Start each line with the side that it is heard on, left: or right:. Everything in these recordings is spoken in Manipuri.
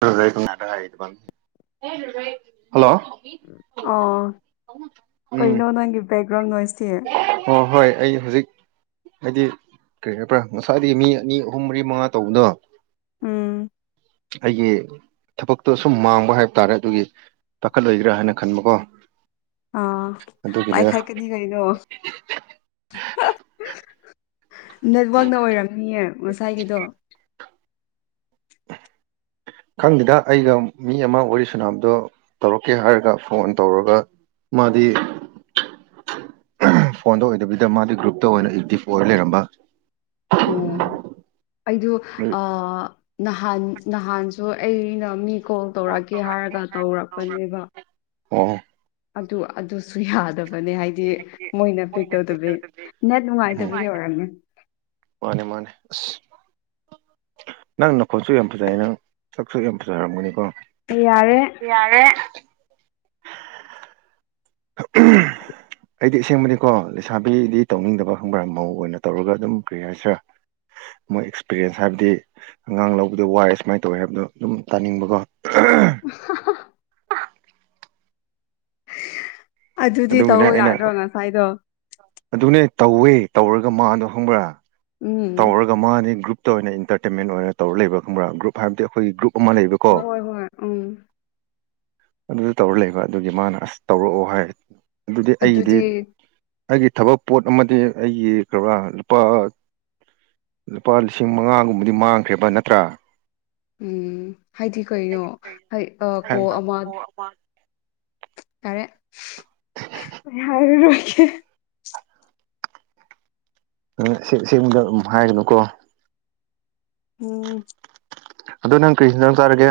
right: ꯍꯥꯏ ꯍꯜꯂꯣ
left: ꯑ
right: ꯎꯝ
left: ꯀꯩꯅꯣ ꯅꯪꯒꯤ ꯕꯦꯛꯒ꯭ꯔꯥꯎꯟ ꯅꯣꯏꯁꯦ
right: ꯑꯣ ꯍꯣꯏ ꯑꯩ ꯍꯧꯖꯤꯛ ꯍꯥꯏꯗꯤ ꯀꯔꯤꯅꫭꯄ ꯉꯁꯥꯏꯗꯤ ꯃꯤ ꯑꯅꯤ ꯑꯍꯨꯝ ꯃꯔꯤ ꯃꯉꯥ ꯇꯧꯕꯗꯣ
left: ꯎꯝ
right: ꯑꯩꯒꯤ ꯊꯕꯛꯇꯣ ꯑꯁꯨꯝ ꯃꯥꯡꯕ ꯍꯥꯏꯕ ꯇꯥꯔꯦ ꯑꯗꯨꯒꯤ ꯄꯥꯈꯠꯂꯣꯏꯗ꯭ꯔꯥ ꯍꯥꯏꯅ ꯈꯟꯕꯀꯣ
left: ꯑꯥ
right: ꯑꯗꯨꯒꯤꯅꯦ
left: ꯄꯥꯏꯈꯠ ꯀꯅꯤ ꯀꯩꯅꯣ ꯅꯦꯠꯋꯥꯛꯅ ꯑꯣꯏꯔꯝꯅꯤꯌꯦ ꯉꯁꯥꯏꯒꯤꯗꯣ
right: [unintelligible] ꯈꯪꯗꯦꯗ ꯑꯩꯒ ꯃꯤ ꯑꯃ ꯋꯥꯔꯤ ꯁꯅꯥꯕꯗꯣ ꯇꯧꯔꯛꯀꯦ ꯍꯥꯏꯔꯒ ꯐꯣꯟ ꯇꯧꯔꯒ ꯃꯗꯤ ꯐꯣꯟꯗ ꯑꯣꯏꯗꯕꯤꯗ ꯃꯥꯗꯤ ꯒ꯭ꯔꯨꯞꯇ ꯑꯣꯏꯅ ꯑꯦ ꯗꯤꯐ ꯑꯣꯏꯔ ꯂꯩꯔꯝꯕ
left: ꯑꯥꯝ ꯑꯩꯗ ꯅꯍꯥꯟ ꯅꯍꯥꯟꯁꯨ ꯑꯩꯅ ꯃꯤ ꯀꯣꯜ ꯇꯧꯔꯛꯑꯒꯦ ꯍꯥꯏꯔꯒ ꯇꯧꯔꯛꯄꯅꯦꯕ
right: ꯑꯣ
left: ꯑꯗꯨ ꯑꯗꯨꯁꯨ ꯌꯥꯗꯕꯅꯦ ꯍꯥꯏꯗꯤ ꯃꯣꯏꯅ ꯄꯤꯛ ꯇꯧꯗꯕꯤ ꯅꯦꯠ
right: ꯎꯝ
left: ꯅꯨꯡꯉꯥꯏꯇꯕꯒꯤ ꯑꯣꯏꯔꯝꯅꯤ
right: ꯃꯥꯅꯦ ꯃꯥꯅꯦ ꯑꯁ ꯅꯪ ꯅꯈꯣꯟꯠꯁꯨ ꯌꯥꯝ ꯐꯖꯩ ꯅꯪ ꯁꯛꯁꯨ ꯌꯥꯝ ꯐꯖꯔꯝꯒꯅꯤꯀꯣ
left: ꯑꯩ ꯌꯥꯔꯦ
right: ꯌꯥ ꯌꯥꯔꯦ ꯑꯍꯥ ꯎꯝ [inaudible] ꯑꯩꯗꯤ ꯑꯁꯦꯡꯕꯗꯤꯀꯣ ꯂꯩꯁꯥꯕꯤꯗꯤ ꯇꯧꯅꯤꯡꯗꯕ ꯈꯪꯕ꯭ꯔꯥ ꯃꯧ ꯑꯣꯏꯅ ꯇꯧꯔꯒ ꯑꯗꯨꯝ ꯀꯔꯤ ꯍꯥꯏꯁꯤꯔꯥ ꯃꯣꯏ ꯑꯦꯛꯁꯄꯤꯔꯤꯌꯦꯟꯁ ꯍꯥꯏꯕꯗꯤ ꯑꯉꯥꯡ ꯂꯧꯕꯗꯣ ꯋꯥꯔꯦ ꯁꯨꯃꯥꯏꯅ ꯇꯧꯋꯦ ꯍꯥꯏꯕꯗꯣ ꯑꯗꯨꯝ ꯇꯥꯅꯤꯡꯕꯀꯣ
left: [unintelligible] ꯑꯗꯨꯗꯤ
right: ꯑꯗꯨꯒꯤꯅꯦ
left: ꯇꯧꯑꯣ
right: ꯑꯩꯅ
left: ꯌꯥꯗ꯭ꯔꯣ ꯉꯁꯥꯏꯗꯣ
right: ꯑꯗꯨꯅꯦ ꯇꯧꯋꯦ ꯇꯧꯔꯒ ꯃꯥꯗꯣ ꯍꯪꯕ꯭ꯔꯥ
left: ꯎꯝ
right: ꯇꯧꯔꯒ ꯃꯥꯅꯤ ꯒ꯭ꯔꯨꯞꯇ ꯑꯣꯏꯅ ꯏꯟꯇꯔꯇꯦꯟꯃꯦꯟ ꯑꯣꯏꯔ ꯇꯧꯔ ꯂꯩꯕ ꯈꯪꯕ꯭ꯔꯥ ꯒ꯭ꯔꯨꯞ ꯍꯥꯏꯕꯗꯤ ꯑꯩꯈꯣꯏꯒꯤ ꯒ꯭ꯔꯨꯞ ꯑꯃ ꯂꯩꯕ ꯀꯣ
left: ꯍꯣꯏ ꯍꯣꯏ ꯍꯣꯏ ꯎꯝ
right: ꯑꯗꯨꯗ ꯇꯧꯔ ꯂꯩꯕ ꯑꯗꯨꯒꯤ ꯃꯥꯅ ꯑꯁ ꯇꯧꯔꯛꯑꯣ ꯍꯥꯏ ꯑꯗꯨꯗꯤ ꯑꯩꯒꯤꯗꯤ ꯑꯩꯒꯤ ꯊꯕꯛ ꯄꯣꯠ ꯑꯃꯗꯤ ꯑꯩꯒꯤ ꯀ꯭ꯔꯥ ꯂꯨꯄꯥ ꯂꯨꯄꯥ ꯂꯤꯁꯤꯡ ꯃꯉꯥꯒꯨꯝꯕꯗꯤ ꯃꯥꯡꯈ꯭ꯔꯦꯕ ꯅꯠꯇ꯭ꯔꯥ
left: ꯎꯝ ꯍꯥꯏꯗꯤ ꯀꯩꯅꯣ ꯀꯣ ꯑꯃ
right: ꯍ
left: ꯌꯥꯔꯦ ꯑꯩ ꯍꯥꯏꯔꯨꯔꯣꯏꯒꯦ
right: ꯅꯡ ꯑꯁꯦꯟ ꯁꯦꯟꯕꯗꯣ ꯑꯗꯨꯝ ꯍꯥꯏꯒꯅꯨꯀꯣ
left: ꯎꯝ
right: ꯑꯗꫭ ꯅꯪ ꯀꯔꯤ ꯏꯟꯁꯥꯡ ꯆꯔꯒꯦ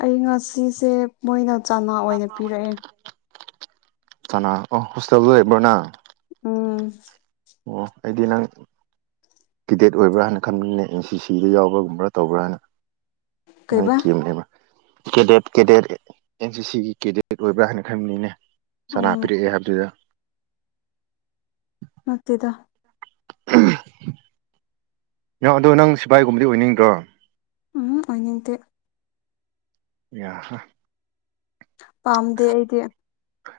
left: ꯑꯩ ꯉꯁꯤꯁꯦ ꯃꯣꯏꯅ ꯆꯥꯅ ꯑꯣꯏꯅ ꯄꯤꯔꯛꯑꯦ
right: ꯆ ꯑꯣ ꯍꯣꯁꯇꯦꯜꯕꯣꯅ
left: ꯎꯝ
right: ꯑꯣ ꯑꯩꯗꯤ ꯅꯪ ꯀꯦꯗꯦꯠ ꯑꯣꯏꯕ꯭ꯔꯥ ꯍꯥꯏꯅ ꯈꯟꯕꯅꯦ ꯑꯦꯟ ꯁꯤ ꯁꯤꯗ ꯌꯥꯎꯕ꯭ꯔꯥꯒꯨꯝꯕ꯭ꯔꯥ ꯇꯧꯕ꯭ꯔꯥ ꯍꯥꯏꯅ ꯅꯣꯏ
left: ꯀꯩꯕꯥ
right: ꯀꯦꯝꯅꯦꯕ ꯀꯦꯗꯦꯠ ꯀꯦꯗꯦꯠ ꯑꯦꯟ ꯁꯤ ꯁꯤꯒꯤ ꯀꯦꯗꯦꯠ ꯑꯣꯏꯕ꯭ꯔꯥ ꯍꯥꯏꯅ ꯈꯟꯕꯅꯤꯅꯦ ꯁꯅꯥ
left: ꯎꯝ
right: ꯄꯤꯔꯛꯑꯦ ꯍꯥꯏꯕꯗꯨꯗ
left: ꯅꯠꯇꯦꯗ
right: ꯎꯝ ꯅ ꯑꯗꯣ ꯅꯪ ꯁꯤꯐꯏꯒꯨꯝꯕꯗꯤ ꯑꯣꯏꯅꯤꯡꯗ꯭ꯔꯣ
left: ꯎꯝ ꯍꯨꯝ ꯑꫭꯏꯅꯤꯡꯇꯦ
right: ꯌꯥꯍꯥ
left: ꯄꯥꯝꯗꯦ ꯑꯩꯗꯤ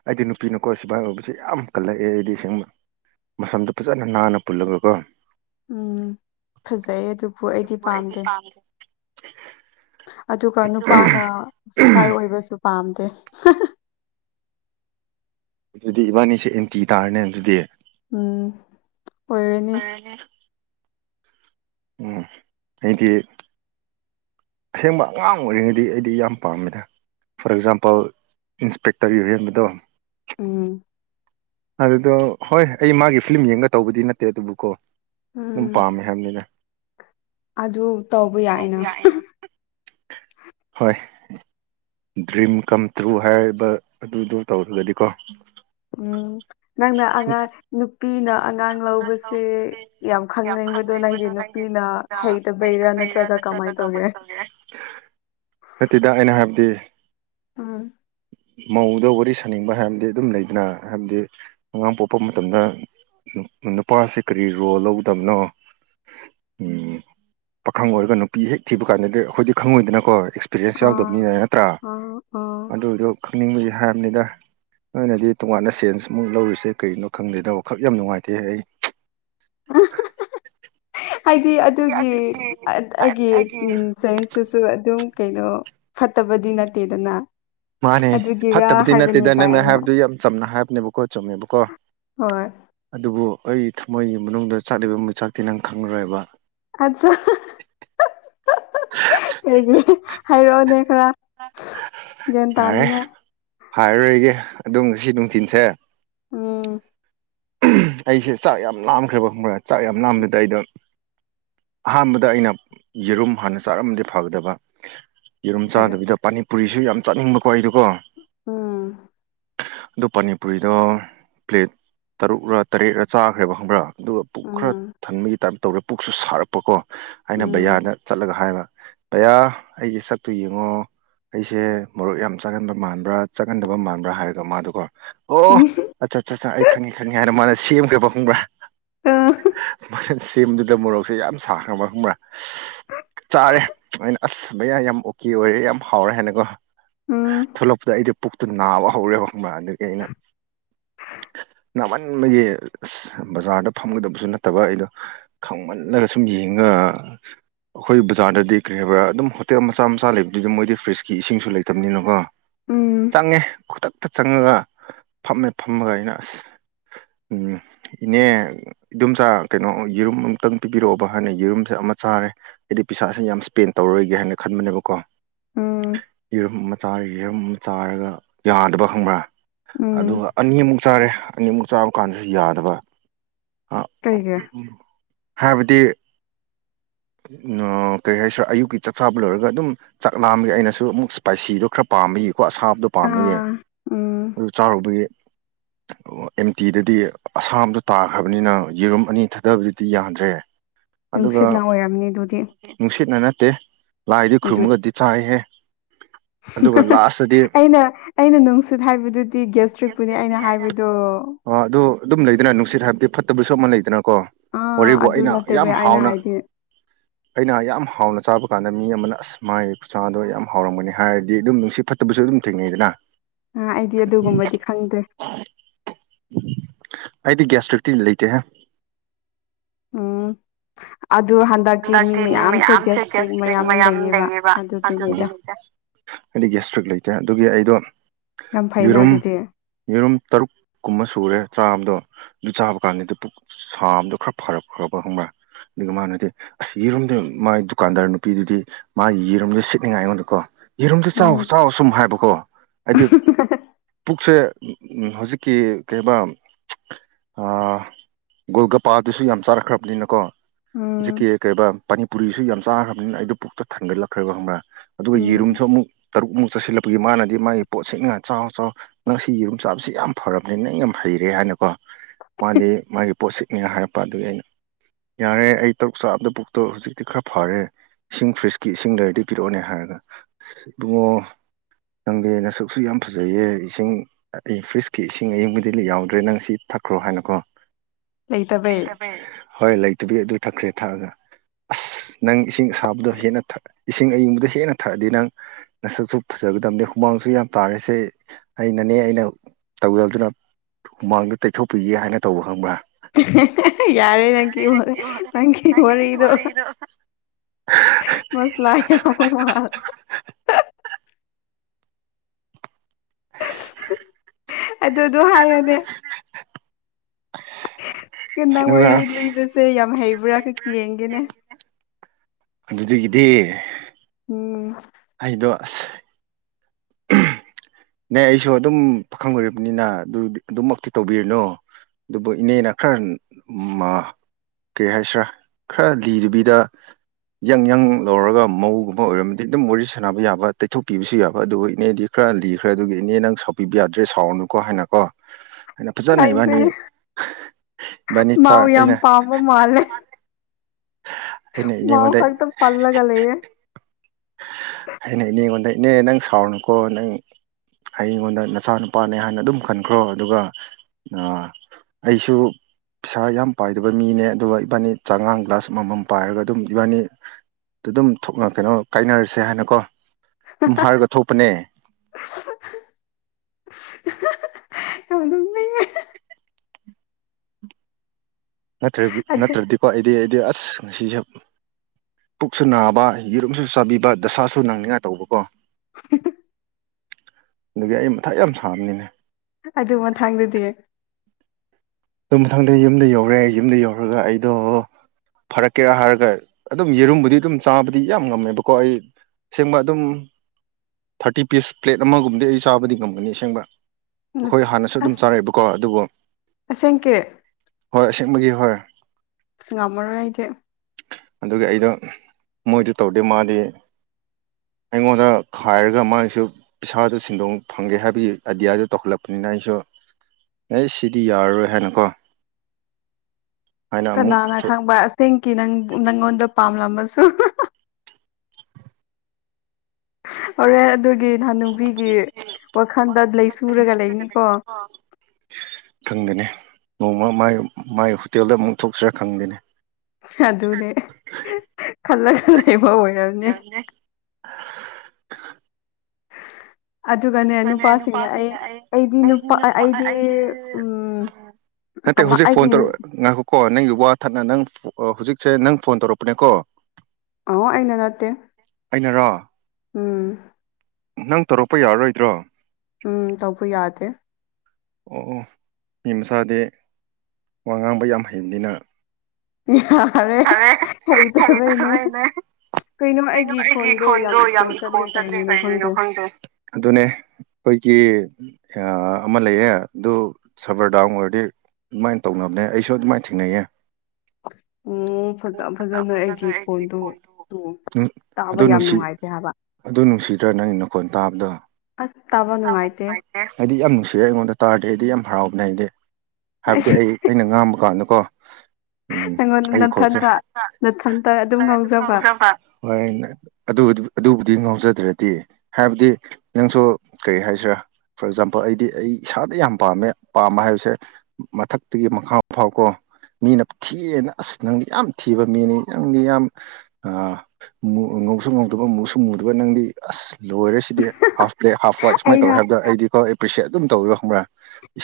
right: ꯑꯩꯗꯤ ꯅꯨꯄꯤꯅꯀꯣ ꯁꯤꯕꯥꯥꯏ ꯑꯣꯏꯕꯁ ꯌꯥꯝ ꯀꯜꯂꯛꯑꯦ ꯑꯩꯗꯤ ꯏꯁꯦꯡꯕ ꯃꯁꯝꯗꫭ ꯐꯖꯅ ꯅꯥꯟꯅ ꯄꯨꯜꯂꯒꯀꯣ
left: ꯎꯝ ꯐꯖꯩ ꯑꯗꯨꯕꯨ ꯑꯩꯗꯤ ꯄꯥꯝꯗꯦ
right: ꯐꯦ [inaudible]
left: ꯑꯗꯨꯒ ꯅꯨꯄꯥꯅ ꯁꯤꯐꯥꯏ ꯑꯣꯏꯕꯁꯨ ꯄꯥꯝꯗꯦ
right: ꯑꯗꯨꯗꯤ ꯏꯕꯥꯅꯤꯁꯦ ꯑꯦꯟꯇꯤ ꯇꯥꯔꯅꯦ ꯑꯗꯨꯗꯤ
left: ꯎꯝ ꯑꯣꯏꯔꯅꯤ
right: ꯑꯅꯦ ꯎꯝ ꯑꯩꯗꯤ ꯑꯁꯦꯡꯕ ꯑꯉꯥꯡ ꯑꯣꯏꯔꯤꯉꯩꯗꯤ ꯑꯩꯗꯤ ꯌꯥꯝ ꯄꯥꯝꯃꯦꯗ ꯐꯣꯔ ꯑꯦꯛꯖꯥꯝꯄꯜ ꯏꯟꯁꯄꯦꯛꯇꯔ ꯑꯣꯏꯍꯦꯟꯕꯗꯣ
left: ꯎꯝ
right: ꯑꯗꯨꯗꯣ ꯍꯣꯏ ꯑꯩ ꯃꯥꯒꯤ ꯐꯤꯂꯝ ꯌꯦꯡꯂ ꯇꯧꯕꯗꯤ ꯅꯠꯇꯦ ꯑꯗꯨꯕꯨꯀꯣ ꯑꯗꯨꯝ
left: ꯎꯝ
right: ꯄꯥꯝꯃꯦ ꯕꯅꯤꯅ
left: ꯑꯗꯨ ꯇꯧꯕ ꯌꯥꯏꯅ
right: ꯍꯣꯏ ꯗ꯭ꯔꯤꯝ ꯀꯝ ꯇꯔ꯭ꯨꯏ ꯍꯥꯏꯕ ꯑꯗꯨꯗꯣ ꯇꯧꯔꯒꯗꯤꯀꯣ
left: ꯎꯝ ꯅꯪꯅ ꯑꯉꯥꯡ ꯅꯨꯄ ꯅꯨꯄꯤꯅ ꯑꯉꯥꯡ ꯂꯧꯕꯁꯦ ꯌꯥꯝ ꯈꯪꯅꯤꯡꯕꯗꯣ ꯅꯪꯒꯤ ꯅꯨꯄꯤꯅ ꯍꯩꯇꯕꯩꯔꯥ ꯅꯠꯇ꯭ꯔꯒ ꯀꯃꯥꯏꯅ ꯇꯧꯒꯦ
right: ꯅꯠꯇꯗ ꯑꯩꯅ ꯍꯥꯏꯕꯗꯤ
left: ꯎꯝ
right: ꯃꯧꯗ ꯋꯥꯔꯤ ꯁꯥꯅꯤꯡꯕ ꯍꯥꯏꯕꯗꯤ ꯑꯗꯨꯝ ꯂꯩꯗꯅ ꯍꯥꯏꯕꯗꯤ ꯑꯉꯥꯡ ꯄꯣꯛꯄ ꯃꯇꯝꯗ ꯅꯨꯄ ꯅꯨꯄꯥꯁꯦ ꯀꯔꯤ ꯔꯣꯜ ꯂꯧꯗꯝꯅꯣ ꯎꯝ ꯄꯥꯈꯪ ꯑꯣꯏꯔꯒ ꯅꯨꯄꯤ ꯍꯦꯛ ꯊꯤꯕ ꯀꯥꯟꯗꯗꯤ ꯑꯩꯈꯣꯏꯗꯤ ꯈꯪꯉꯣꯏꯗꯅꯀꯣ ꯄꯦꯔꯦꯁ
left: ꯑꯥ
right: ꯌꯥꯎꯗꯕꯅꯤꯅ ꯅꯠꯇ꯭ꯔꯥ
left: ꯑꯥ ꯑꯥ
right: ꯑꯗꯨꯏꯗꯣ ꯈꯪꯅꯤꯡꯕꯁꯤ ꯍꯥꯏꯕꯅꯤꯗ ꯅꯣꯏꯅꯗꯤ ꯇꯣꯉꯥꯟꯅ ꯁꯦꯟꯖꯃꯨꯛ ꯂꯧꯔꯤꯁꯦ ꯀꯔꯤꯅꯣ ꯈꯪꯗꯦꯗ ꯋꯥꯈꯜ ꯌꯥꯝ ꯅꯨꯡꯉꯥꯏꯇꯦ ꯑꯩ
left: ꯍꯥꯏꯗꯤ ꯑꯗꯨꯒꯤ ꯑꯩꯒꯤ ꯁꯥꯏꯟꯁꯇꯨꯁꯨ ꯑꯗꯨꯝ ꯀꯩꯅꯣ ꯐꯠꯇꯕꯗꯤ ꯅꯠꯇꯦꯗꯅ
right: ꯃꯥꯅꯦ
left: ꯑꯗꯨꯒꯤꯔ
right: ꯐꯠꯇꯕꯗꯤ ꯅꯠꯇꯦꯗ
left: ꯍꯥꯏꯕꯅꯤꯗ
right: ꯅꯪꯅ
left: ꯑꯩꯅ
right: ꯍꯥꯏꯕꯗꯨ ꯌꯥꯝ ꯆꯝꯅ ꯍꯥꯏꯕꯅꯦꯕꯀꯣ ꯆꯨꯝꯃꯦꯕꯀꯣ
left: ꯍꯣꯏ
right: ꯑꯗꯨꯕꯨ ꯑꯩ ꯊꯃꯣꯏꯒꯤ ꯃꯅꯨꯡꯗ ꯆꯠꯂꯤꯕ ꯃꯩꯆꯥꯛꯇꯤ ꯅꯪ ꯈꯪꯂꯔꯣꯏꯕ
left: ꯑꯠꯆꯥ ꯀꯔꯤꯒꯤ ꯍꯥꯏꯔꯛꯑꫭꯅꯦ ꯈꯔ ꯒ꯭ꯌꯥꯟ
right: ꯌꯥꯔꯦ
left: ꯇꯥꯅꯤꯡꯉꯥꯏ
right: ꯍꯥꯏꯔꯔꯣꯏꯒꯦ ꯑꯗꯣ ꯉꯁꯤ ꯅꯨꯡꯊꯤꯟꯁꯦ
left: ꯎꯝ
right: ꯎꯝ ꯑꯩꯁꯦ ꯆꯥꯛ ꯌꯥꯝ ꯂꯝꯈ꯭ꯔꯦꯕ ꯈꯪꯕ꯭ꯔ ꯆꯥꯛ ꯌꯥꯝ ꯂꯝꯕꯗ ꯑꯩꯗꯣ ꯑꯍꯥꯟꯕꯗ ꯑꯩꯅ ꯌꯦꯔꯨꯝ ꯍꯥꯟꯅ ꯆꯥꯔꯝꯃꯗꯤ ꯐꯒꯗꯕ ꯌꯦꯔꯨꯝ
left: ꯑꯗꯨ
right: ꯆꯥꯗꯕꯤꯗ ꯄꯥꯅꯤꯄꯨꯔꯤꯁꯨ ꯌꯥꯝ ꯆꯥꯅꯤꯡꯕꯀꯣ ꯏꯗꯣꯀꯣ
left: ꯎꯝ
right: ꯑꯗꯨꯣ ꯄꯅꯤꯄꯨꯔꯤꯗꯣ ꯄ꯭ꯂꯦꯠ ꯇꯔꯨꯛꯔ ꯇꯔꯦꯠꯔ ꯆꯥꯈ꯭ꯔꯦꯕ ꯈꯪꯕ꯭ꯔꯥ ꯑꯗꯨꯒ ꯄꯨꯛ ꯈꯔ
left: ꯎꯝ
right: ꯊꯟꯕꯒꯤ ꯇꯥꯏꯝꯇ ꯇꯧꯔꯦ ꯄꯨꯛꯁꯨ ꯁꯥꯔꯛꯄ ꯀꯣ ꯑꯩꯅ
left: ꯎꯝ
right: ꯕꯩꯌꯥꯗ ꯆꯠꯂꯒ ꯍꯥꯏꯕ ꯕꯩꯌꯥ ꯑꯩꯒꯤ ꯁꯠꯇꯨ ꯌꯦꯡꯉꯣ ꯑꯩꯁꯦ ꯃꯔꯨꯞ ꯌꯥꯝ ꯆꯥꯒꯟꯕ ꯃꯥꯟꯕ꯭ꯔꯥ ꯆꯪꯒꯟꯗꯕ ꯃꯥꯟꯕ꯭ꯔꯥ ꯍꯥꯏꯔꯒ ꯃꯥꯗꯣꯀꯣ ꯑꯣ ꯑꯠꯆꯥ ꯑꯠꯆꯥ ꯑꯩ ꯈꯪꯉꯤ ꯈꯪꯉꯤ ꯍꯥꯏꯅ ꯃꯥꯅ ꯁꯦꯝꯈ꯭ꯔꯦꯕ ꯈꯪꯕ꯭ꯔꯥ
left: ꯎꯝ
right: ꯃꯈ ꯁꯦꯝꯗꯨꯗ ꯃꯣꯔꯣꯛꯁꯦ ꯌꯥꯝ ꯁꯥꯈ꯭ꯔꯕꯕ꯭ꯔꯥ ꯆꯥꯔꯦ ꯑꯩꯅ ꯑꯁ ꯃꯕꯌꯥ ꯌꯥꯝ ꯑꯣꯀꯦ ꯑꯣꯏꯔꯦ ꯌꯥꯝ ꯍꯥꯎꯔꯦ ꯍꯥꯏꯅꯀꯣ ꯊꯣꯛꯂꯛꯄꯗ ꯑꯩꯗꯤ ꯄꯨꯛꯇꯨ ꯅꯥꯕ ꯍꯧꯔꯦꯕ ꯈꯪꯕ ꯑꯗꯨꯗꯒꯤ ꯑꯩꯅ ꯅꯥꯃꯟꯕꯒꯤ ꯕꯖꯥꯔꯗ ꯐꯝꯒꯗꯕꯁꯨ ꯅꯠꯇꯕ ꯑꯩꯗꯣ ꯈꯪꯃꯜꯂꯒ ꯁꯨꯝ ꯌꯦꯡꯉ ꯑꯩꯈꯣꯏ ꯕꯖꯥꯔꯗꯗꯤ ꯀꯔꯤ ꯍꯥꯏꯕ꯭ꯔꯥ ꯑꯗꯨꯝ ꯍꯣꯇꯦꯜ ꯃꯆꯥ ꯃꯆꯥ ꯂꯩꯕꯗꯨ ꯑꯗꯨ ꯃꯣꯏꯗꯤ ꯐ꯭ꯔꯤꯖꯀꯤ ꯏꯁꯤꯡꯁꯨ ꯂꯩꯇꯕꯅꯤꯅꯀꯣ
left: ꯎꯝ
right: ꯆꯪꯉꯦ ꯈꯨꯗꯛꯇ ꯆꯪꯉꯦ ꯐꯝꯃꯦ ꯐꯝꯃꯒ ꯑꯩꯅ ꯑꯁ ꯎꯝ ꯏꯅꯦ ꯑꯗꯨꯝ ꯆ ꯀꯩꯅꯣ ꯌꯦꯔꯨꯝ ꯑꯃꯝꯇꯪ ꯄꯤꯕꯤꯔꯛꯑꯣꯕ ꯍꯥꯏꯅ ꯌꯦꯔꯨꯝꯁꯦ ꯑꯃ ꯆꯥꯔꯦ ꯑꯩꯗꯤ ꯄꯩꯁꯥꯁꯤ ꯌꯥꯝ ꯏꯁꯄꯦꯟ ꯇꯧꯔꯣꯏꯒꯦ ꯍꯥꯏꯅ ꯈꯟꯕꯅꯦꯕꯀꯣ
left: ꯎꯝ
right: ꯌꯦꯔꯨꯝꯆꯥ ꯌꯦꯔꯨꯝ ꯆꯥꯔꯒ ꯌꯥꯗꯕ ꯈꯪꯕ꯭ꯔꯥ
left: ꯎꯝ
right: ꯑꯗꯨꯒ ꯑꯅꯤꯃꯨꯛ ꯆꯥꯔꯦ ꯑꯅꯤꯃꯨꯛ ꯆꯥꯕ ꯀꯥꯟꯗꯁꯨ ꯌꯥꯗꯕ
left: ꯀꯩꯒꯦ
right: ꯍꯥꯏꯕꯗꯤ ꯀꯔꯤ ꯍꯥꯏꯁꯤꯔꯥ ꯑꯌꯨꯛꯀꯤ ꯆꯛ ꯆꯥꯕ ꯂꯣꯏꯔꯒ ꯑꯗꯨꯝ ꯆꯥꯛ ꯂꯥꯝꯒꯤ ꯑꯩꯅꯁꯨ ꯑꯃꯨꯛ ꯏꯁꯄꯥꯏꯁꯤꯗꯣ ꯈꯔ ꯄꯥꯝꯕꯩꯌꯦꯀꯣ ꯑꯁꯥꯕꯗꯣ ꯄꯥꯝꯕꯒ
left: ꯑꯥ ꯎꯝ
right: ꯑꯗꯨ ꯆꯥꯔꯨꯕꯒꯤ ꯑꯦꯝꯇꯤꯗꯗꯤ ꯑꯁꯥꯝꯗꯣ ꯇꯥꯈ꯭ꯔꯕꯅꯤꯅ ꯌꯦꯔꯨꯝ ꯑꯅꯤ ꯊꯥꯗꯕꯗꯨꯗꯤ ꯌꯥꯗ꯭ꯔꯦ ꯑꯗꯨꯒ
left: ꯅꯨꯡꯁꯤꯠꯅ ꯑꯣꯏꯔꯝꯅꯤ ꯑꯗꯨꯗꯤ
right: ꯅꯨꯡꯁꯤꯠꯅ ꯅꯠꯇꯦ ꯂꯥꯏꯗꯤ
left: ꯑꯗꯨ
right: ꯈꯨꯔꯨꯝꯃꯒꯗꯤ ꯆꯥꯏꯍꯦ ꯑꯗꯨꯒ ꯂꯥꯁꯇꯗꯤ
left: ꯑꯩꯅ ꯑꯩꯅ ꯅꯨꯡꯁꯤꯠ ꯍꯥꯏꯕꯗꯨꯗꯤ ꯒꯦꯁꯇ꯭ꯔꯤꯛꯄꯨꯅꯦ ꯑꯩꯅ ꯍꯥꯏꯕꯗꯣ
right: ꯑꯣ ꯑꯗꯨ ꯑꯗꯨꯝ ꯂꯩꯗꯅ ꯅꯨꯡꯁꯤꯠ ꯍꯥꯏꯕꯗꯤ ꯐꯠꯇꯕꯁꯨ ꯑꯃ ꯂꯩꯗꯅꯀꯣ
left: ꯑꯥ
right: ꯋꯥꯔꯤꯕ
left: ꯑꯗꯨ
right: ꯑꯩꯅ ꯌꯥꯝ
left: ꯅꯠꯇꯦꯕ ꯑꯩꯅ
right: ꯍꯥꯎꯅ
left: ꯍꯥꯏꯗꯤ
right: ꯑꯩꯅ ꯌꯥꯝ ꯍꯥꯎꯅ ꯆꯥꯕ ꯀꯥꯟꯗ ꯃꯤ ꯑꯃꯅ ꯑꯁ ꯃꯥꯏꯆꯥꯗꯣ ꯌꯥꯝ ꯍꯥꯎꯔꯝꯒꯅꯤ ꯍꯥꯏꯔꯗꯤ ꯑꯗꯨꯝ ꯅꯨꯡꯁꯤꯠ ꯐꯠꯇꯕꯁꯨ ꯑꯗꯨꯝ ꯊꯦꯡꯅꯩꯗꯅ
left: ꯑ ꯑꯩꯗꯤ ꯑꯗꯨꯒꯨꯝꯕꯗꯤ ꯈꯪꯗ꯭ꯔꯦ
right: ꯑꯩꯗꯤ ꯒ꯭ꯌꯥꯁꯇꯔꯤꯛꯇꯤ ꯂꯩꯇꯦꯍꯦ
left: ꯎꯝ ꯑꯗꯨ ꯍ
right: ꯍꯟꯗꯛꯇꯤ ꯃꯤ ꯃꯌꯥꯝꯁꯦꯦ ꯃꯌꯥꯝ ꯂꯩꯌꯦꯕ ꯑꯗꯨꯒꯤꯅꯤ ꯍꯥꯏꯗꯤ ꯒꯦꯁꯇ꯭ꯔꯤꯛ ꯂꯩꯇꯦ ꯑꯗꯨꯒꯤ ꯑꯩꯗꯣ
left: ꯌꯥꯝ ꯐꯩꯅ
right: ꯌꯦꯔꯨꯝ
left: ꯑꯗꯨꯗꯤ
right: ꯌꯦꯔꯨꯝ ꯇꯔꯨꯛ ꯀꯨꯝꯕ ꯁꯨꯔꯦ ꯆꯥꯕꯗꯣ ꯑꯗꯨ ꯆꯥꯕ ꯀꯥꯟꯗ ꯁꯥꯕꯗꯣ ꯈꯔ ꯐꯔꯛꯈ꯭ꯔꯕ ꯈꯪꯕ꯭ꯔꯥ ꯑꯗꯨꯒ ꯃꯥꯅꯗꯦ ꯑꯁ ꯌꯦꯔꯨꯝꯝꯗ ꯃꯥꯒꯤ ꯗꯨꯀꯥꯟꯗꯥꯔ ꯅꯨꯄꯤꯗꯨꯗꯤ ꯃꯥꯒꯤ ꯌꯦꯔꯣꯝꯗꯣ ꯁꯤꯠꯅꯤꯡꯉꯥꯏ ꯑꯩꯉꯣꯟꯗꯀꯣ ꯌꯦꯔꯨꯝꯗ ꯆꯥꯎ
left: ꯎꯝ
right: ꯑꯁꯨꯝ ꯍꯥꯏꯕꯀꯣ ꯍꯥꯏꯗꯤ ꯄꯨꯛꯁꯦ ꯍꯧꯖꯤꯛꯀꯤ ꯀꯩꯕ ꯒꯣꯜꯒꯄꯥꯗꯨꯁꯨ ꯌꯥꯝ ꯆꯥꯔꯛꯈ꯭ꯔꯕꯅꯤꯅꯀꯣ
left: ꯎꯝ
right: ꯍꯧꯖꯤꯛꯀꯤ ꯀꯩꯕꯥ ꯄꯅꯤꯄꯨꯔꯤꯁꯨ ꯌꯥꯝ ꯆꯥꯈ꯭ꯔꯕꯅꯤꯅ ꯑꯩꯗ ꯄꯨꯛꯇ ꯊꯟꯒꯠꯂꯛꯈ꯭ꯔꯕ ꯈꯪꯕ꯭ꯔꯥ ꯑꯗꯨꯒ
left: ꯎꯝ
right: ꯌꯦꯔꯨꯝꯁꯨ ꯑꯃꯨꯛ ꯇꯔꯨꯛꯃꯨꯛ ꯆꯠꯁꯤꯜꯂꯛꯄꯒꯤ ꯃꯥꯅꯗꯤ ꯃꯥꯒꯤ ꯄꯣꯠ ꯁꯠꯅꯤꯡꯉꯥꯏ ꯆꯥꯎ ꯆꯥꯎ ꯅꯪꯁꯤ ꯌꯦꯔꯨꯝ ꯆꯥꯕꯁꯤ ꯌꯥꯝ ꯐꯔꯕꯅꯤ ꯅꯪ ꯌꯥꯝ ꯍꯩꯔꯦ ꯍꯥꯏꯅꯀꯣ ꯃꯥꯗꯤ ꯃꯥꯒꯤ ꯄꯣꯠꯁꯤꯛꯅꯤꯅ ꯍꯥꯏꯔꯛꯄ ꯑꯗꯨꯒꯤ ꯑꯩꯅ ꯌꯥꯔꯦ ꯑꯩ ꯇꯔꯨꯛ ꯆꯥꯕꯗ ꯄꯨꯕꯨꯛꯇꯣ ꯍꯧꯖꯤꯛꯇꯤ ꯈꯔ ꯐꯔꯦ ꯏꯁꯤꯡ ꯐ꯭ꯔꯤꯖꯀꯤ ꯏꯁꯤꯡ ꯂꯩꯔꯗꯤ ꯄꯤꯔꯛꯑꯣꯅꯦ ꯍꯥꯏꯔꯒ ꯑꯁ ꯏꯕꯨꯡꯉꯣ ꯅꯪꯗꯦ ꯅꯁꯛꯁꯨ ꯌꯥꯝ ꯐꯖꯩꯌꯦ ꯏꯁꯤꯡ ꯑꯩ ꯐ꯭ꯔꯤꯖꯀꯤ ꯏꯁꯤꯡ ꯑꯌꯤꯡꯕꯗꯤ ꯌꯥꯎꯗ꯭ꯔꯦ ꯅꯪ ꯁꯤ ꯊꯛꯈ꯭ꯔꯣ ꯍꯥꯏꯅꯀꯣ
left: ꯂꯩꯇꯕꯩ
right: ꯍꯣꯏ ꯂꯩꯇꯕꯤ ꯑꯗꯨ ꯊꯛꯈ꯭ꯔꯦ ꯊꯛꯑꯒ ꯑꯁ ꯅꯪ ꯏꯁꯤꯡ ꯑꯁꯥꯕꯗꯣ ꯍꯦꯟꯅꯛ ꯏꯁꯤꯡ ꯑꯌꯪꯕꯗ ꯍꯦꯟꯅ ꯊꯛꯑꯗꯤ ꯅꯪ ꯉꯁꯛꯁꯨ ꯐꯖꯒꯗꯕꯅꯤ ꯍꯨꯃꯥꯡꯁꯨ ꯌꯥꯝ ꯇꯥꯔꯦꯁꯦ ꯑꯩꯅꯅꯦ ꯑꯩꯅ ꯇꯧꯖꯗꯨꯅ ꯍꯨꯃꯥꯡꯗ ꯇꯩꯊꯣꯛꯄꯤꯒꯦ ꯍꯥꯏꯅ ꯇꯧꯕ ꯈꯪꯕ꯭ꯔꯥ
left: ꯌꯥꯔꯦ ꯅꯪꯀꯤ ꯃꯔꯤ ꯅꯪꯀꯤ ꯃꯔꯤꯗꯣ ꯃꯁꯂ ꯌꯥꯝ ꯃꯥꯔ ꯑꯗꯨꯗꯣ ꯍꯥꯏꯌꯪꯅꯦ ꯀꯦꯟꯗꯥꯡ ꯋꯥꯔꯤ
right: ꯑꯗꯨꯒ
left: ꯂꯤꯕꯁꯦ ꯌꯥꯝ ꯍꯩꯕ꯭ꯔꯥ ꯀ ꯌꯦꯡꯒꯦꯅꯦ
right: ꯑꯗꯨꯗꯒꯤꯗꯤ
left: ꯎꯝ
right: ꯑꯩꯗꯣ ꯑꯁ ꯅ ꯑꯩꯁꯨ ꯑꯗꯨꯝ ꯄꯥꯈꯪ ꯑꯣꯏꯔꯕꯅꯤꯅ ꯑꯗꯨꯗꯤ ꯑꯗꯨꯝꯃꯛꯇꯤ ꯇꯧꯕꯤꯔꯨꯅꯨ ꯑꯗꯨꯕꯨ ꯏꯅꯦꯅ ꯈꯔ ꯀꯩ ꯍꯥꯏꯁꯤꯔꯥ ꯈꯔ ꯂꯤꯕꯤꯗ ꯌꯥꯪ ꯌꯥꯪ ꯂꯧꯔꯒ ꯃꯧꯒꯨꯝꯕ ꯑꯣꯏꯔꯝꯗꯤ ꯑꯗꯨꯝ ꯋꯥꯔꯤ ꯁꯥꯟꯅꯕ ꯌꯥꯕ ꯇꯩꯊꯣꯛꯄꯤꯕꯁꯨ ꯌꯥꯕ ꯑꯗꯨꯒ ꯏꯅꯦꯗꯤ ꯈꯔ ꯂꯤꯈ꯭ꯔꯦ ꯑꯗꯨꯒꯤ ꯏꯅꯦ ꯅꯪ ꯁꯥꯎꯕꯤꯕ ꯌꯥꯗ꯭ꯔꯦ ꯁꯥꯎꯟꯗꯨꯨꯀꯣ ꯍꯥꯏꯅꯀꯣ ꯑꯩꯅ ꯐꯖꯅ
left: ꯑꯩꯁꯦ
right: ꯏꯕꯥꯅꯤ ꯏꯕꯥꯅꯤ
left: ꯃꯥꯎ
right: ꯆꯥꯛ
left: ꯌꯥꯝ
right: ꯑꯩꯅ
left: ꯄꯥꯝꯕ ꯃꯥꯜꯂꯦ
right: ꯑꯩꯅ ꯏꯅꯦ
left: ꯃꯥꯎ
right: ꯃꯗꯩ
left: ꯈꯛꯇ ꯄꯜꯂꯒ ꯂꯩꯌꯦ
right: ꯑꯩꯅ ꯏꯅꯦ ꯑꯩꯉꯣꯟꯗ ꯏꯅꯦ ꯅꯪ ꯁꯥꯎꯅꯨꯀꯣ ꯅꯪ ꯑꯩꯉꯣꯟꯗ ꯅꯆꯥ ꯅꯨꯨꯄꯥꯅꯦ ꯍꯥꯏꯅ ꯑꯗꯨꯝ ꯈꯟꯈ꯭ꯔꯣ ꯑꯗꯨꯒ ꯑꯩꯁꯨ ꯄꯩꯁꯥ ꯌꯥꯝ ꯄꯥꯏꯗꯕ ꯃꯤꯅꯦ ꯑꯗꯨꯒ ꯏꯕꯥꯅꯤ ꯆꯥꯉꯥꯡ ꯀ꯭ꯂ꯭ꯂꯥꯁ ꯑꯃꯃꯝ ꯄꯥꯏꯔꯒ ꯑꯗꯨꯝ ꯏꯕꯥꯅꯤ ꯑꯗꯨꯝ ꯊꯣꯛꯅ ꯀꯩꯅꯣ ꯀꯥꯏꯅꯔꯁꯦ ꯍꯥꯏꯅꯀꯣ ꯑꯗꯨꯝ ꯍꯥꯏꯔꯒ ꯊꯣꯛꯄꯅꯦ
left: ꯌꯥꯝ ꯅꯣꯛꯅꯤꯡꯉꯦ
right: ꯠꯇ꯭ꯔ
left: ꯑꯗꯨ
right: ꯅꯠꯇ꯭ꯔꯗꯤꯀꯣ ꯑꯩꯗꯤ ꯑꯩꯗꯤ ꯑꯁ ꯉꯁꯤꯁꯦ ꯄꯨꯛꯁꯨ ꯅꯥꯕ ꯌꯦꯔꯨꯝꯁꯨ ꯆꯥꯕꯤꯕ ꯗꯁꯥꯁꯨ ꯅꯪꯅꯤꯡꯉꯥꯏ ꯇꯧꯕꯀꯣ ꯑꯗꯨꯒꯤ ꯑꯩ ꯃꯊꯛ ꯌꯥꯝ ꯁꯥꯕꯅꯤꯅꯦ
left: ꯑꯗꯨ ꯃꯊꯥꯡꯗꯗꯤ
right: ꯑꯗꯨꯝ ꯃꯊꯪꯗ ꯌꯨꯝꯗ ꯌꯧꯔꯦ ꯑꯩ ꯌꯨꯝꯗ ꯌꯧꯔꯒ ꯑꯩꯗꯣ ꯐꯔꯛꯀꯦꯔꯥ ꯍꯥꯏꯔꯒ ꯑꯗꯨꯝ ꯌꯦꯔꯨꯝꯕꯨꯗꯤ ꯑꯗꯨꯝ ꯆꯥꯕꯗꯤ ꯌꯥꯝ ꯉꯝꯃꯦꯕꯀꯣ ꯑꯩ ꯑꯁꯦꯡꯕ ꯑꯗꯨꯝ ꯊꯥꯔꯇꯤ ꯄꯤꯁ ꯄ꯭ꯂꯦꯠ ꯑꯃꯒꯨꯝꯗꯤ ꯑꯩ ꯆꯥꯕꯗꯤ ꯉꯝꯒꯅꯤ ꯑꯁꯦꯡꯕ
left: ꯎꯝ
right: ꯑꯩꯈꯣꯏ ꯍꯥꯟꯅꯁꯨ ꯑꯗꯨꯝ ꯆꯥꯔꯛꯑꯏꯕꯀꯣ ꯑꯗꯨꯕꯨ
left: ꯑꯁꯦꯡ ꯀꫯ
right: ꯍꯣꯏ ꯑꯁꯦꯡꯕꯒꯤ ꯍꯣꯏ
left: ꯉꯝꯃꯔꯣꯏ ꯍꯥꯏꯗꯤꯦ
right: ꯑꯗꯨꯒ ꯑꯩꯗ ꯃꯣꯏꯗꯨ ꯇꯧꯗꯦ ꯃꯥꯗꯤ ꯑꯩꯉꯣꯟꯗ ꯈꯥꯏꯔꯒ ꯃꯥꯒꯤꯁꯨ ꯄꯩꯁꯥꯗꯨ ꯁꯤꯦꯟꯗꯣꯡ ꯐꯪꯒꯦ ꯍꯥꯏꯕꯒꯤ ꯑꯥꯏꯗꯤꯌꯥꯗ ꯇꯧꯈꯠꯂꯛꯄꯅꯤꯅ ꯑꯩꯁꯨ ꯑꯦ ꯁꯤꯗꯤ ꯌꯥꯔꯔꯣꯏ ꯍꯥꯏꯅꯀꯣ ꯍꯥꯏꯅ ꯑꯃꯨꯛ
left: ꯀꯅꯥꯅ ꯈꯪꯕ ꯑꯁꯦꯡꯀꯤ ꯅꯪ ꯅꯪꯉꯣꯟꯗ ꯄꯥꯝꯂꯝꯃꯁꯨ ꯍꯣꯔꯦꯟ ꯑꯗꯨꯒꯤ ꯍꯟꯅꯨꯕꯤꯒꯤ ꯋꯥꯈꯜꯗ ꯂꯩ ꯁꯨꯔꯒ ꯂꯩꯅꯤꯀꯣ
right: ꯈꯪꯗꯅꯦ ꯅꯣꯡꯃ ꯃꯥꯏ ꯃꯥꯏ ꯍꯣꯇꯦꯜꯗ ꯑꯃꯨꯛ ꯊꯣꯛꯁꯤꯔꯥ ꯈꯪꯗꯦꯅꯤ
left: ꯑꯗꯨꯅꯦ ꯈꯜꯂꯒ ꯂꯩꯕ ꯑꯣꯏꯔ
right: ꯔꯝꯅꯦ
left: ꯑꯗꯨꯒꯅꯦ ꯅꯨꯄꯥꯁꯤꯡꯅ ꯑꯩ ꯑꯩꯗꯤ ꯅꯨꯄꯥ ꯑꯩꯗꯤ ꯎꯝ
right: ꯅꯠꯇꯦ
left: ꯀꯃꯥꯏ
right: ꯍꯧꯖꯤꯛ ꯐꯣꯟ
left: ꯑꯩꯒꯤ
right: ꯇꯧꯔꯛ ꯉꯥꯏꯈꯣꯀꯣ ꯅꯪꯒꯤ ꯋꯥ ꯊꯠꯅ ꯅꯪ ꯍꯧꯖꯤꯛꯁꯦ ꯅꯪ ꯐꯣꯟ ꯇꯧꯔꯛꯄꯅꯦꯀꯣ
left: ꯑꯣ ꯑꯩꯅ ꯅꯠꯇꯦ
right: ꯑꯩꯅꯔꯣ
left: ꯎꯝ
right: ꯅꯪ ꯇꯧꯔꯛꯄ ꯌꯥꯔꯔꯣꯏꯗ꯭ꯔꯣ
left: ꯎꯝ ꯇꯧꯕ ꯌꯥꯗꯦ
right: ꯑꯣ ꯑꯣ ꯃꯤ ꯃꯆꯥꯗꯤ ꯋꯥ ꯉꯥꯡꯕ ꯌꯥꯝ ꯍꯩꯕꯅꯤꯅ
left: ꯌꯥꯔꯦ
right: [unintelligible] ꯍꯩꯇꯕꯩꯅꯦ ꯀꯩꯅꯣ ꯑꯩꯒꯤ ꯈꯣꯟꯗꯣ ꯌꯥꯝ ꯏꯀꯣ ꯆꯠꯂꯦ ꯀꯩꯒꯤꯅꯣ ꯈꯪꯗꯦ ꯑꯗꯨꯅꯦ ꯑꯩꯈꯣꯏꯒꯤ ꯑꯃ ꯂꯩꯌꯦ ꯑꯗꯨ ꯁꯔꯕꯔ ꯗꯥꯎꯟ ꯑꯣꯏꯔꯗꯤ ꯑꯗꯨꯃꯥꯏꯅ ꯇꯧꯅꯕꯅꯦ ꯑꯩꯁꯨ ꯑꯗꯨꯃꯥꯏꯅ ꯊꯦꯡꯅꯩꯌꯦ
left: ꯎꯝ ꯐꯖ ꯐꯖꯅ ꯑꯩꯒꯤ ꯈꯣꯟꯗꯨ ꯎꯝ ꯇꯥꯕ
right: ꯑꯗꯨ
left: ꯌꯥꯝ
right: ꯅꯨꯡꯁꯤ
left: ꯅꯨꯡꯉꯥꯏꯇꯦ ꯍꯥꯏꯕ
right: ꯑꯗꯨ ꯅꯨꯡꯁꯤꯗ꯭ꯔꯥ ꯅꯪꯒꯤ ꯅꯈꯣꯟ ꯇꯥꯕꯗꯣ
left: ꯑꯁ ꯇꯥꯕ ꯅꯨꯡꯉꯥꯏꯇꯦ
right: ꯑꯦ ꯑꯩꯗꯤ ꯌꯥꯝ ꯅꯨꯡꯁꯤꯑꯦ ꯑꯩꯉꯣꯟꯗ ꯇꯥꯔꯗꯤ ꯑꯩꯗꯤ ꯌꯥꯝ ꯍꯔꯥꯎꯕꯅꯦ ꯑꯩꯗꯤ ꯍꯥꯏꯕꯗꯤ
left: ꯑꯁ
right: ꯑꯩ ꯑꯩꯅ ꯉꯥꯡꯕ ꯀꯥꯟꯗꯀꯣ ꯎꯝ
left: ꯑꯩꯉꫭꯟꯗ
right: ꯑꯩ
left: ꯅꯠ
right: ꯈꯣꯟꯁꯦ [unintelligible] ꯑꯗꯨꯝ
left: ꯉꯥꯡꯖꯕ
right: ꯉꯥꯎꯖꯕ ꯍꯣꯏ ꯑꯗꯨ ꯑꯗꯨꯕꯨꯗꯤ ꯉꯥꯎꯖꯗ꯭ꯔꯗꯤ ꯍꯥꯏꯕꯗꯤ ꯅꯪꯁꯨ ꯀꯔꯤ ꯍꯥꯏꯁꯤꯔꯥ ꯐꯣꯔ ꯑꯦꯛꯖꯥꯝꯄꯜ ꯑꯩꯗꯤ ꯑꯩ ꯏꯁꯥꯗ ꯌꯥꯝ ꯄꯥꯝꯃꯦ ꯄꯥꯝꯕ ꯍꯥꯏꯕꯁꯦ ꯃꯊꯛꯇꯒꯤ ꯃꯈꯥ ꯐꯥꯎꯀꯣ ꯃꯤꯅ ꯊꯤꯌꯦ ꯑꯁ ꯅꯪꯗꯤ ꯌꯥꯝ ꯊꯤꯕ ꯃꯤꯅꯤ ꯅꯪꯗꯤ ꯌꯥꯝ ꯑ ꯃꯨ ꯉꯧꯁꯨ ꯉꯧꯗꯕ ꯃꯨꯁꯨ ꯃꯨꯗꯕ ꯅꯪꯗꯤ ꯑꯁ ꯂꯣꯏꯔꯦ ꯁꯤꯗꯤ ꯍꯥꯐ ꯕ꯭ꯂꯦ ꯍꯥꯐ ꯋꯥꯏꯗ ꯁꯨꯃꯥꯏꯅ
left: ꯑꯩꯅ
right: ꯇꯧꯋꯦ ꯍꯥꯏꯕꯗ ꯑꯩꯗꯤꯀꯣ ꯑꯦꯄ꯭ꯔꯤꯁꯤꯌꯦ ꯑꯗꯨꯝ ꯇꯧꯋꯦꯕ ꯈꯪꯕ꯭ꯔꯥ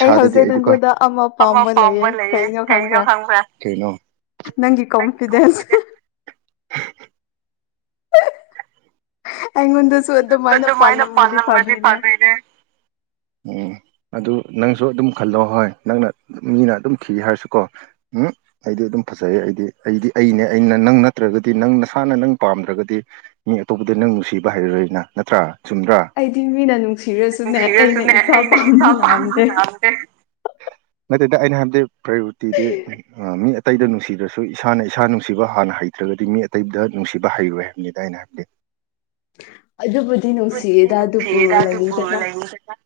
left: ꯑꯩ ꯍꯧꯖꯤꯛ
right: ꯑꯩꯗꯤꯀꯣ
left: ꯅꯪꯉꯣꯟꯗ ꯑꯃ ꯄꯥꯝꯕ
right: [unintelligible] ꯂꯩꯌꯦ ꯀꯩꯅꯣ ꯈꯪꯕ꯭ꯔꯥ ꯀꯩꯅꯣ
left: ꯅꯪꯒꯤ ꯀꯣꯝꯐꯤꯗꯦꯟꯁ ꯑꯩꯉꯣꯟꯗꯁꯨ ꯑꯗꯨꯃꯥꯏꯅ ꯄꯥꯜꯂꯝꯔꯗꯤ ꯐꯗꯣꯏꯅꯦ
right: ꯎꯝ ꯑꯗꯨ ꯅꯪꯁꯨ ꯑꯗꯨꯝ ꯈꯜꯂꯣ ꯍꯣꯏ ꯅꯪꯅ ꯃꯤꯅ ꯑꯗꯨꯝ ꯊꯤ ꯍꯥꯏꯔꯁꯨꯀꯣ ꯎꯝ ꯑꯩꯗꯤ ꯑꯗꯨꯝ ꯐꯖꯩꯑꯦ ꯑꯩꯗꯤ ꯑꯩꯗꯤ ꯑꯩꯅꯦ ꯑꯩꯅ ꯅꯪ ꯅꯠꯇ꯭ꯔꯒꯗꯤ ꯅꯪ ꯅꯁꯥꯅ ꯅꯪ ꯄꯥꯝꯗ꯭ꯔꯒꯗꯤ ꯃꯤ ꯑꯇꯣꯞꯄꯗ ꯅꯪ ꯅꯨꯡꯁꯤꯕ ꯍꯩꯔꯔꯣꯏꯅ ꯅꯠꯇ꯭ꯔꯥ ꯆꯨꯝꯗ꯭ꯔꯥ
left: ꯑꯩꯗꯤ ꯃꯤꯅ ꯅꯨꯡꯁꯤꯔꯁꯨꯅꯦ ꯑꯩꯅ ꯏꯁꯥ ꯄꯥꯝꯕ ꯉꯝꯗꯦ
right: ꯅꯠꯇꯗ ꯑꯩꯅ ꯍꯥꯏꯕꯗꯤ ꯄ꯭ꯔꯥꯏꯌꯣꯔꯤꯇꯤꯗꯤ ꯑ ꯃꯤ ꯑꯇꯩꯗ ꯅꯨꯡꯁꯤꯗ꯭ꯔꯁꯨ ꯏꯁꯥꯅ ꯏꯁꯥ ꯅꯨꯡꯁꯤꯕ ꯍꯥꯟꯅ ꯍꯩꯇ꯭ꯔꯒꯗꯤ ꯃꯤ ꯑꯇꯩꯗ ꯅꯨꯡꯁꯤꯕ ꯍꯩꯔꯣꯏ ꯍꯥꯏꯕꯅꯤꯗ ꯑꯩꯅ ꯍꯥꯏꯕꯗꯤ
left: ꯑꯗꯨꯕꯨꯗꯤ
right: [unintelligible]
left: ꯅꯨꯡꯁꯤꯌꯦꯗ ꯑꯗꯨꯕꯨ
right: ꯅꯨꯡꯁꯤꯗ ꯑꯗꯨꯕꯨ
left: ꯂꯩꯗꯅ
right: [unintelligible]